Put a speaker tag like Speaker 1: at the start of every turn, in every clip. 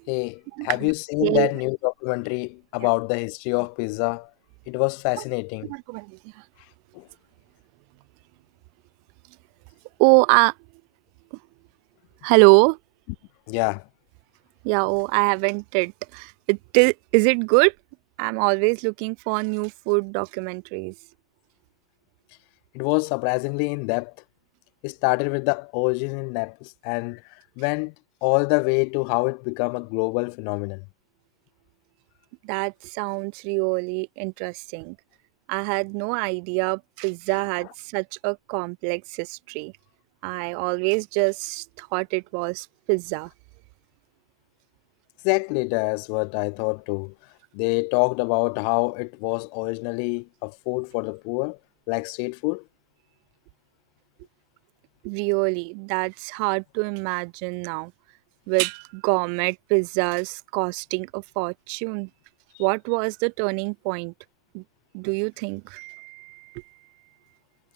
Speaker 1: Hey, have you seen
Speaker 2: Okay.
Speaker 1: that new documentary about the history of pizza? It was fascinating.
Speaker 2: Oh, hello.
Speaker 1: Yeah,
Speaker 2: Yeah, oh, I haven't it. Is it good? I'm always looking for new food documentaries.
Speaker 1: it was surprisingly in depth. It started with the origin in Naples and went all the way to how it became a global phenomenon.
Speaker 2: That sounds really interesting. I had no idea pizza had such a complex history. I always just thought it was pizza.
Speaker 1: Exactly, that's what I thought too. They talked about how it was originally a food for the poor, like street food.
Speaker 2: Really, that's hard to imagine now with gourmet pizzas costing a fortune. What was the turning point, do you think?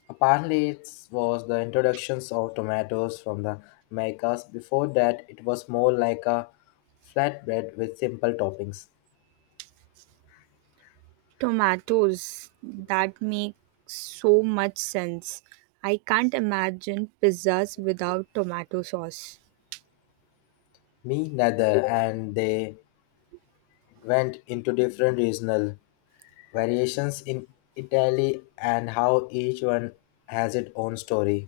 Speaker 1: Apparently, it was the introductions of tomatoes from the Americas. Before that, it was more like a flatbread with simple toppings.
Speaker 2: Tomatoes. That makes so much sense. I can't imagine pizzas without tomato sauce.
Speaker 1: Me neither, and they went into different regional variations in Italy and how each one has its own story.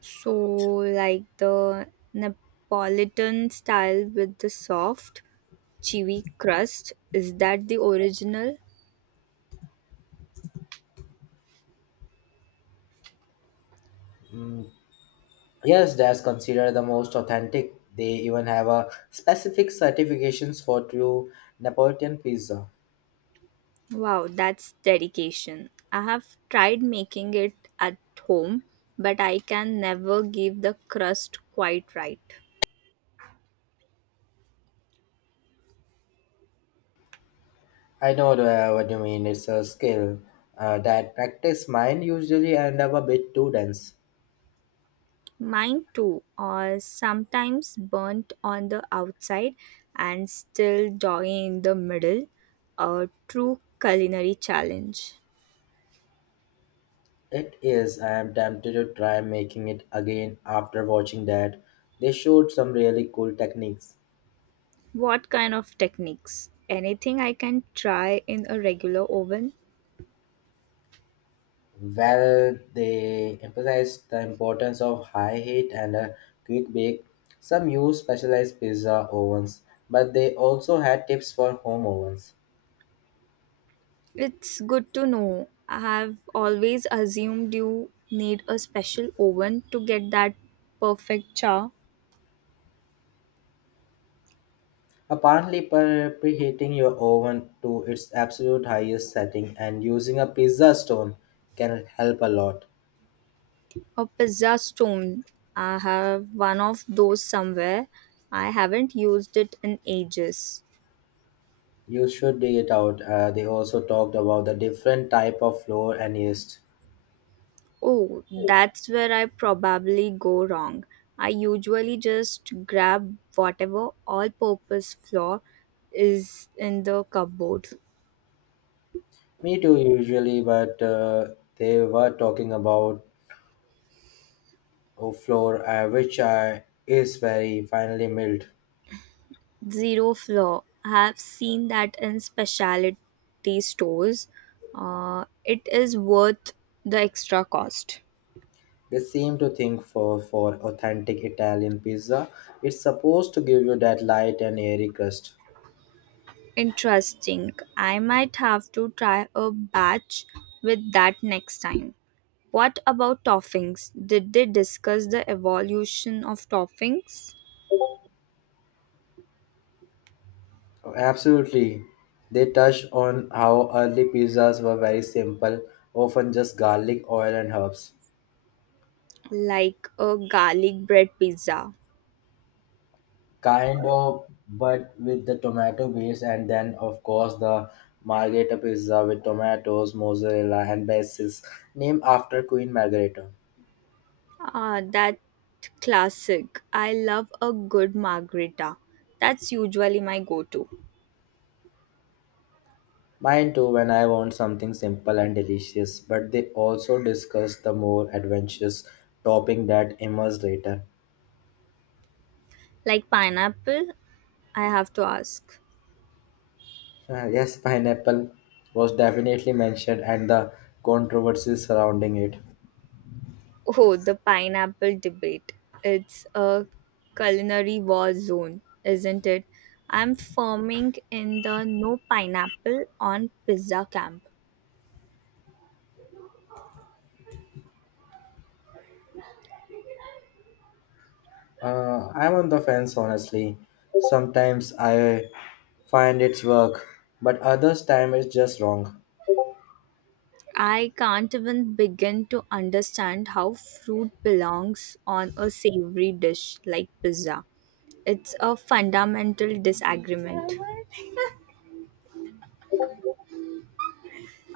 Speaker 2: So, like the Neapolitan style with the soft, chewy crust, is that the original?
Speaker 1: Mm. Yes, that's considered the most authentic. They even have a specific certifications for true Neapolitan pizza.
Speaker 2: Wow, that's dedication. I have tried making it at home, but I can never give the crust quite right.
Speaker 1: I know the, what you mean. It's a skill that practice mine usually end up a bit too dense.
Speaker 2: Mine too, or sometimes burnt on the outside and still doggy in the middle. A true culinary challenge.
Speaker 1: It is. I am tempted to try making it again after watching that. They showed some really cool techniques.
Speaker 2: What kind of techniques? Anything I can try in a regular oven?
Speaker 1: Well, they emphasized the importance of high heat and a quick bake. Some use specialized pizza ovens, but they also had tips for home ovens.
Speaker 2: It's good to know. I have always assumed you need a special oven to get that perfect char.
Speaker 1: Apparently, preheating your oven to its absolute highest setting and using a pizza stone can help a lot.
Speaker 2: A pizza stone. I have one of those somewhere. I haven't used it in ages.
Speaker 1: You should dig it out. They also talked about the different type of flour and yeast.
Speaker 2: Oh, that's where I probably go wrong. I usually just grab whatever all purpose flour is in the cupboard.
Speaker 1: Me too, usually, but they were talking about a flour which is very finely milled.
Speaker 2: Zero flour. I have seen that in specialty stores. It is worth the extra cost.
Speaker 1: They seem to think for authentic Italian pizza, it's supposed to give you that light and airy crust.
Speaker 2: Interesting. I might have to try a batch with that next time. What about toppings? Did they discuss the evolution of toppings?
Speaker 1: Absolutely. They touched on how early pizzas were very simple, often just garlic, oil, and herbs.
Speaker 2: Like a garlic bread pizza.
Speaker 1: Kind of, but with the tomato base, and then, of course, the margherita pizza with tomatoes, mozzarella, and bases, named after Queen Margherita.
Speaker 2: Ah, that classic. I love a good margarita. That's usually my go to.
Speaker 1: Mine too, when I want something simple and delicious, but they also discuss the more adventurous topping that emerged later.
Speaker 2: Like pineapple, I have to ask.
Speaker 1: Yes, pineapple was definitely mentioned and the controversies surrounding it.
Speaker 2: Oh, the pineapple debate. It's a culinary war zone, isn't it? I'm forming in the no pineapple on pizza camp.
Speaker 1: I'm on the fence, honestly. Sometimes I find its work, but others time it's just wrong.
Speaker 2: I can't even begin to understand how fruit belongs on a savory dish like pizza. It's a fundamental disagreement.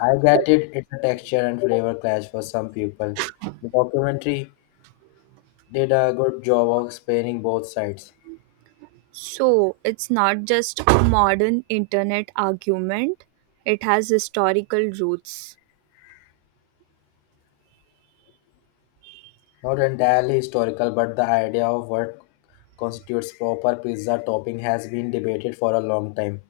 Speaker 1: I get it, it's a texture and flavor clash for some people. The documentary did a good job of explaining both sides.
Speaker 2: So, it's not just a modern internet argument, it has historical roots.
Speaker 1: Not entirely historical, but the idea of what constitutes proper pizza topping has been debated for a long time.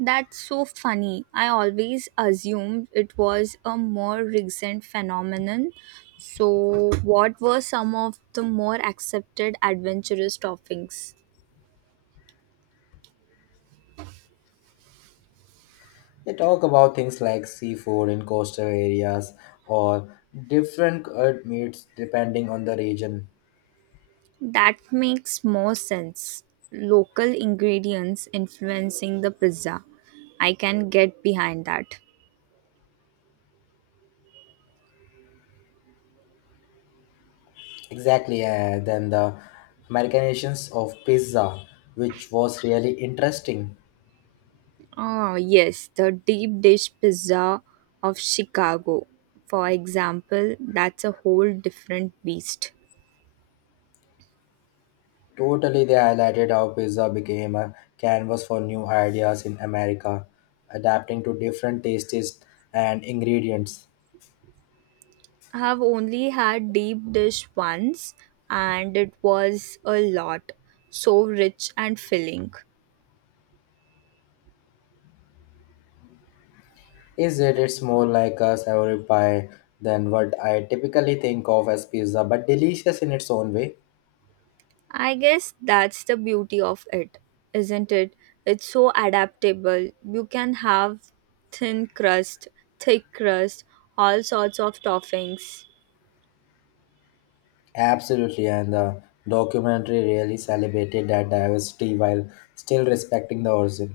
Speaker 2: That's so funny. I always assumed it was a more recent phenomenon. So, what were some of the more accepted adventurous toppings?
Speaker 1: They talk about things like seafood in coastal areas or different cured meats depending on the region.
Speaker 2: That makes more sense. Local ingredients influencing the pizza. I can get behind that.
Speaker 1: Exactly, then the Americanizations of pizza, which was really interesting.
Speaker 2: Ah, yes, the deep dish pizza of Chicago, for example, that's a whole different beast.
Speaker 1: Totally, they highlighted how pizza became a canvas for new ideas in America, adapting to different tastes and ingredients.
Speaker 2: I have only had deep dish once and it was a lot, so rich and filling.
Speaker 1: Is it? It's more like a savory pie than what I typically think of as pizza, but delicious in its own way.
Speaker 2: I guess that's the beauty of it, isn't it? It's so adaptable. You can have thin crust, thick crust, all sorts of toppings.
Speaker 1: Absolutely, and the documentary really celebrated that diversity while still respecting the origin.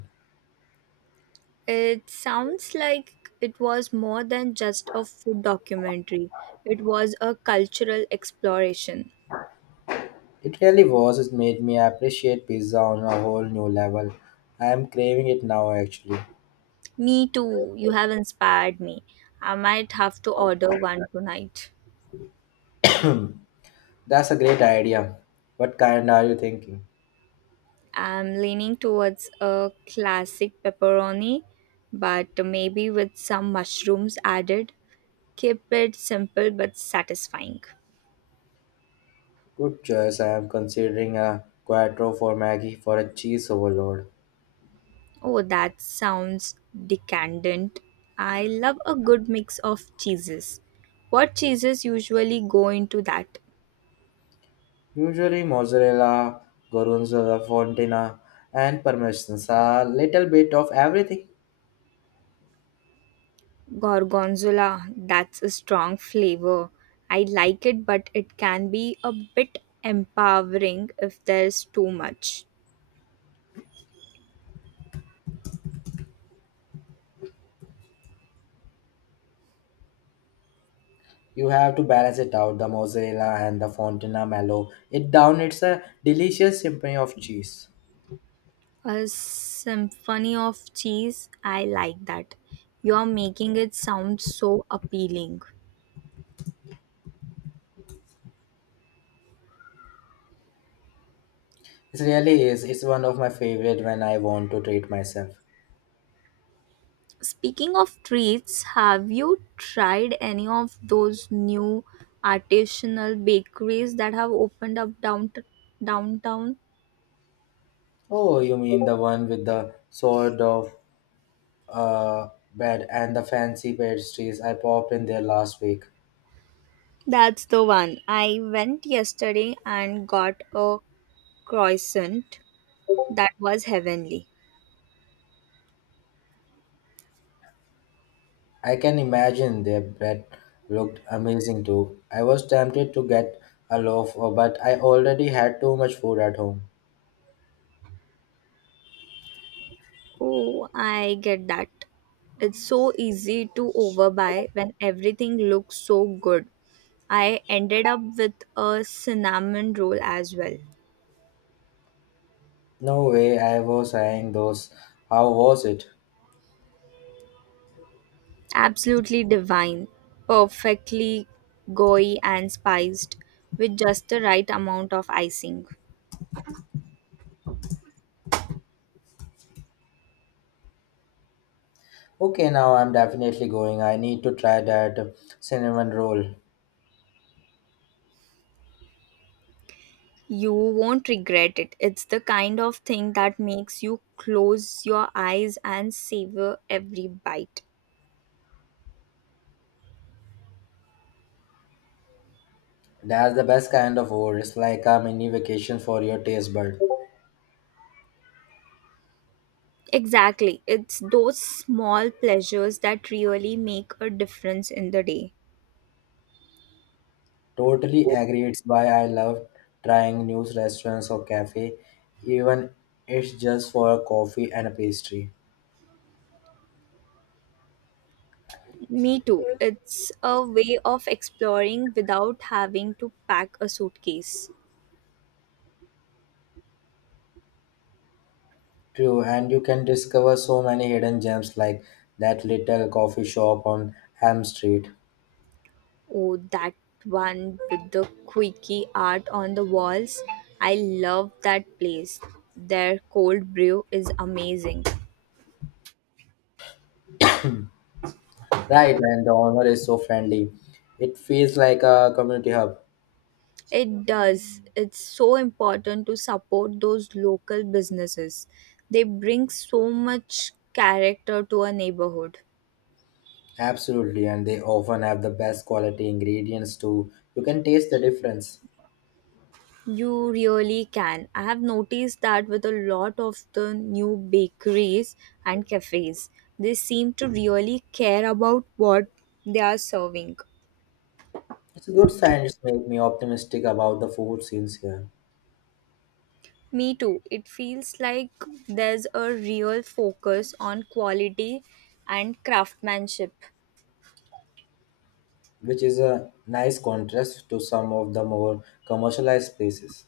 Speaker 2: It sounds like it was more than just a food documentary, it was a cultural exploration.
Speaker 1: It really was, it made me appreciate pizza on a whole new level. I am craving it now actually.
Speaker 2: Me too, you have inspired me. I might have to order one tonight.
Speaker 1: That's a great idea. What kind are you thinking?
Speaker 2: I'm leaning towards a classic pepperoni, but maybe with some mushrooms added. Keep it simple but satisfying.
Speaker 1: Good choice, I am considering a quattro for Maggie for a cheese overload.
Speaker 2: Oh, that sounds decadent. I love a good mix of cheeses. What cheeses usually go into that?
Speaker 1: Usually mozzarella, gorgonzola, fontina, and parmesan, a little bit of everything.
Speaker 2: Gorgonzola, that's a strong flavor. I like it, but it can be a bit empowering if there's too much.
Speaker 1: You have to balance it out, the mozzarella and the fontina mellow it down. It's a delicious symphony of cheese.
Speaker 2: A symphony of cheese. I like that. You're making it sound so appealing.
Speaker 1: It really is. It's one of my favorite when I want to treat myself.
Speaker 2: Speaking of treats, have you tried any of those new artisanal bakeries that have opened up downtown?
Speaker 1: Oh, you mean the one with the sort of bread and the fancy pastries I popped in there last week.
Speaker 2: That's the one. I went yesterday and got a croissant that was heavenly.
Speaker 1: I can imagine their bread looked amazing too. I was tempted to get a loaf, but I already had too much food at home.
Speaker 2: Oh, I get that. It's so easy to overbuy when everything looks so good. I ended up with a cinnamon roll as well.
Speaker 1: No way, I was saying those. How was it?
Speaker 2: Absolutely divine, perfectly gooey and spiced with just the right amount of icing.
Speaker 1: Okay, now I'm definitely going. I need to try that cinnamon roll.
Speaker 2: You won't regret it. It's the kind of thing that makes you close your eyes and savor every bite.
Speaker 1: That's the best kind of roll. It's like a mini vacation for your taste bud.
Speaker 2: Exactly. It's those small pleasures that really make a difference in the day.
Speaker 1: Totally agree. It's why I love trying new restaurants or cafe, even it's just for a coffee and a pastry.
Speaker 2: Me too. It's a way of exploring without having to pack a suitcase.
Speaker 1: True, and you can discover so many hidden gems like that little coffee shop on Elm Street.
Speaker 2: Oh, that one with the quirky art on the walls. I love that place. Their cold brew is amazing.
Speaker 1: Right, and the owner is so friendly. It feels like a community hub.
Speaker 2: It does. It's so important to support those local businesses. They bring so much character to a neighborhood.
Speaker 1: Absolutely, and they often have the best quality ingredients too. You can taste the difference.
Speaker 2: You really can. I have noticed that with a lot of the new bakeries and cafes. They seem to really care about what they are serving.
Speaker 1: It's a good sign. It's made me optimistic about the food scenes here,
Speaker 2: Me too. It feels like there's a real focus on quality and craftsmanship.
Speaker 1: which is a nice contrast to some of the more commercialized places.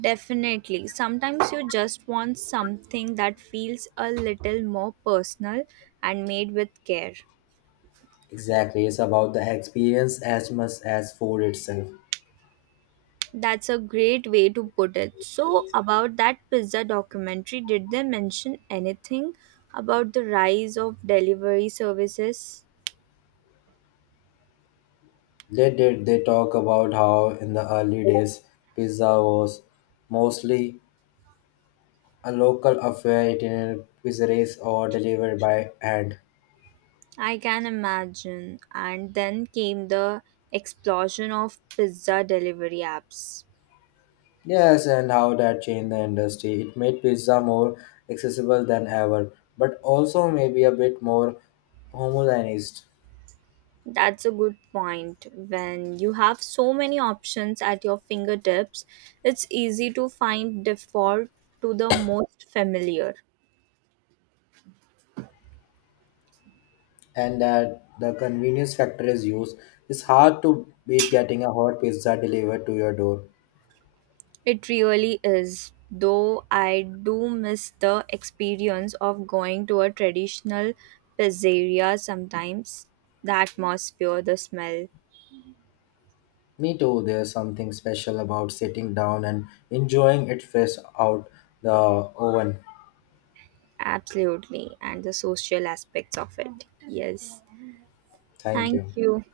Speaker 2: Definitely. Sometimes you just want something that feels a little more personal and made with care.
Speaker 1: Exactly, it's about the experience as much as food itself.
Speaker 2: That's a great way to put it. So, about that pizza documentary, did they mention anything about the rise of delivery services?
Speaker 1: They did. They talk about how in the early days pizza was mostly a local affair, eaten in pizzeries or delivered by hand.
Speaker 2: I can imagine. And then came the explosion of pizza delivery apps.
Speaker 1: Yes, and how that changed the industry. It made pizza more accessible than ever, but also maybe a bit more homogenized.
Speaker 2: That's a good point. When you have so many options at your fingertips, it's easy to find default to the most familiar.
Speaker 1: And that the convenience factor is used. It's hard to beat getting a hot pizza delivered to your door.
Speaker 2: It really is, though I do miss the experience of going to a traditional pizzeria sometimes. The atmosphere, the smell,
Speaker 1: Me too, there's something special about sitting down and enjoying it fresh out the oven.
Speaker 2: absolutely, and the social aspects of it. Yes.
Speaker 1: Thank
Speaker 2: Thank
Speaker 1: you.
Speaker 2: you.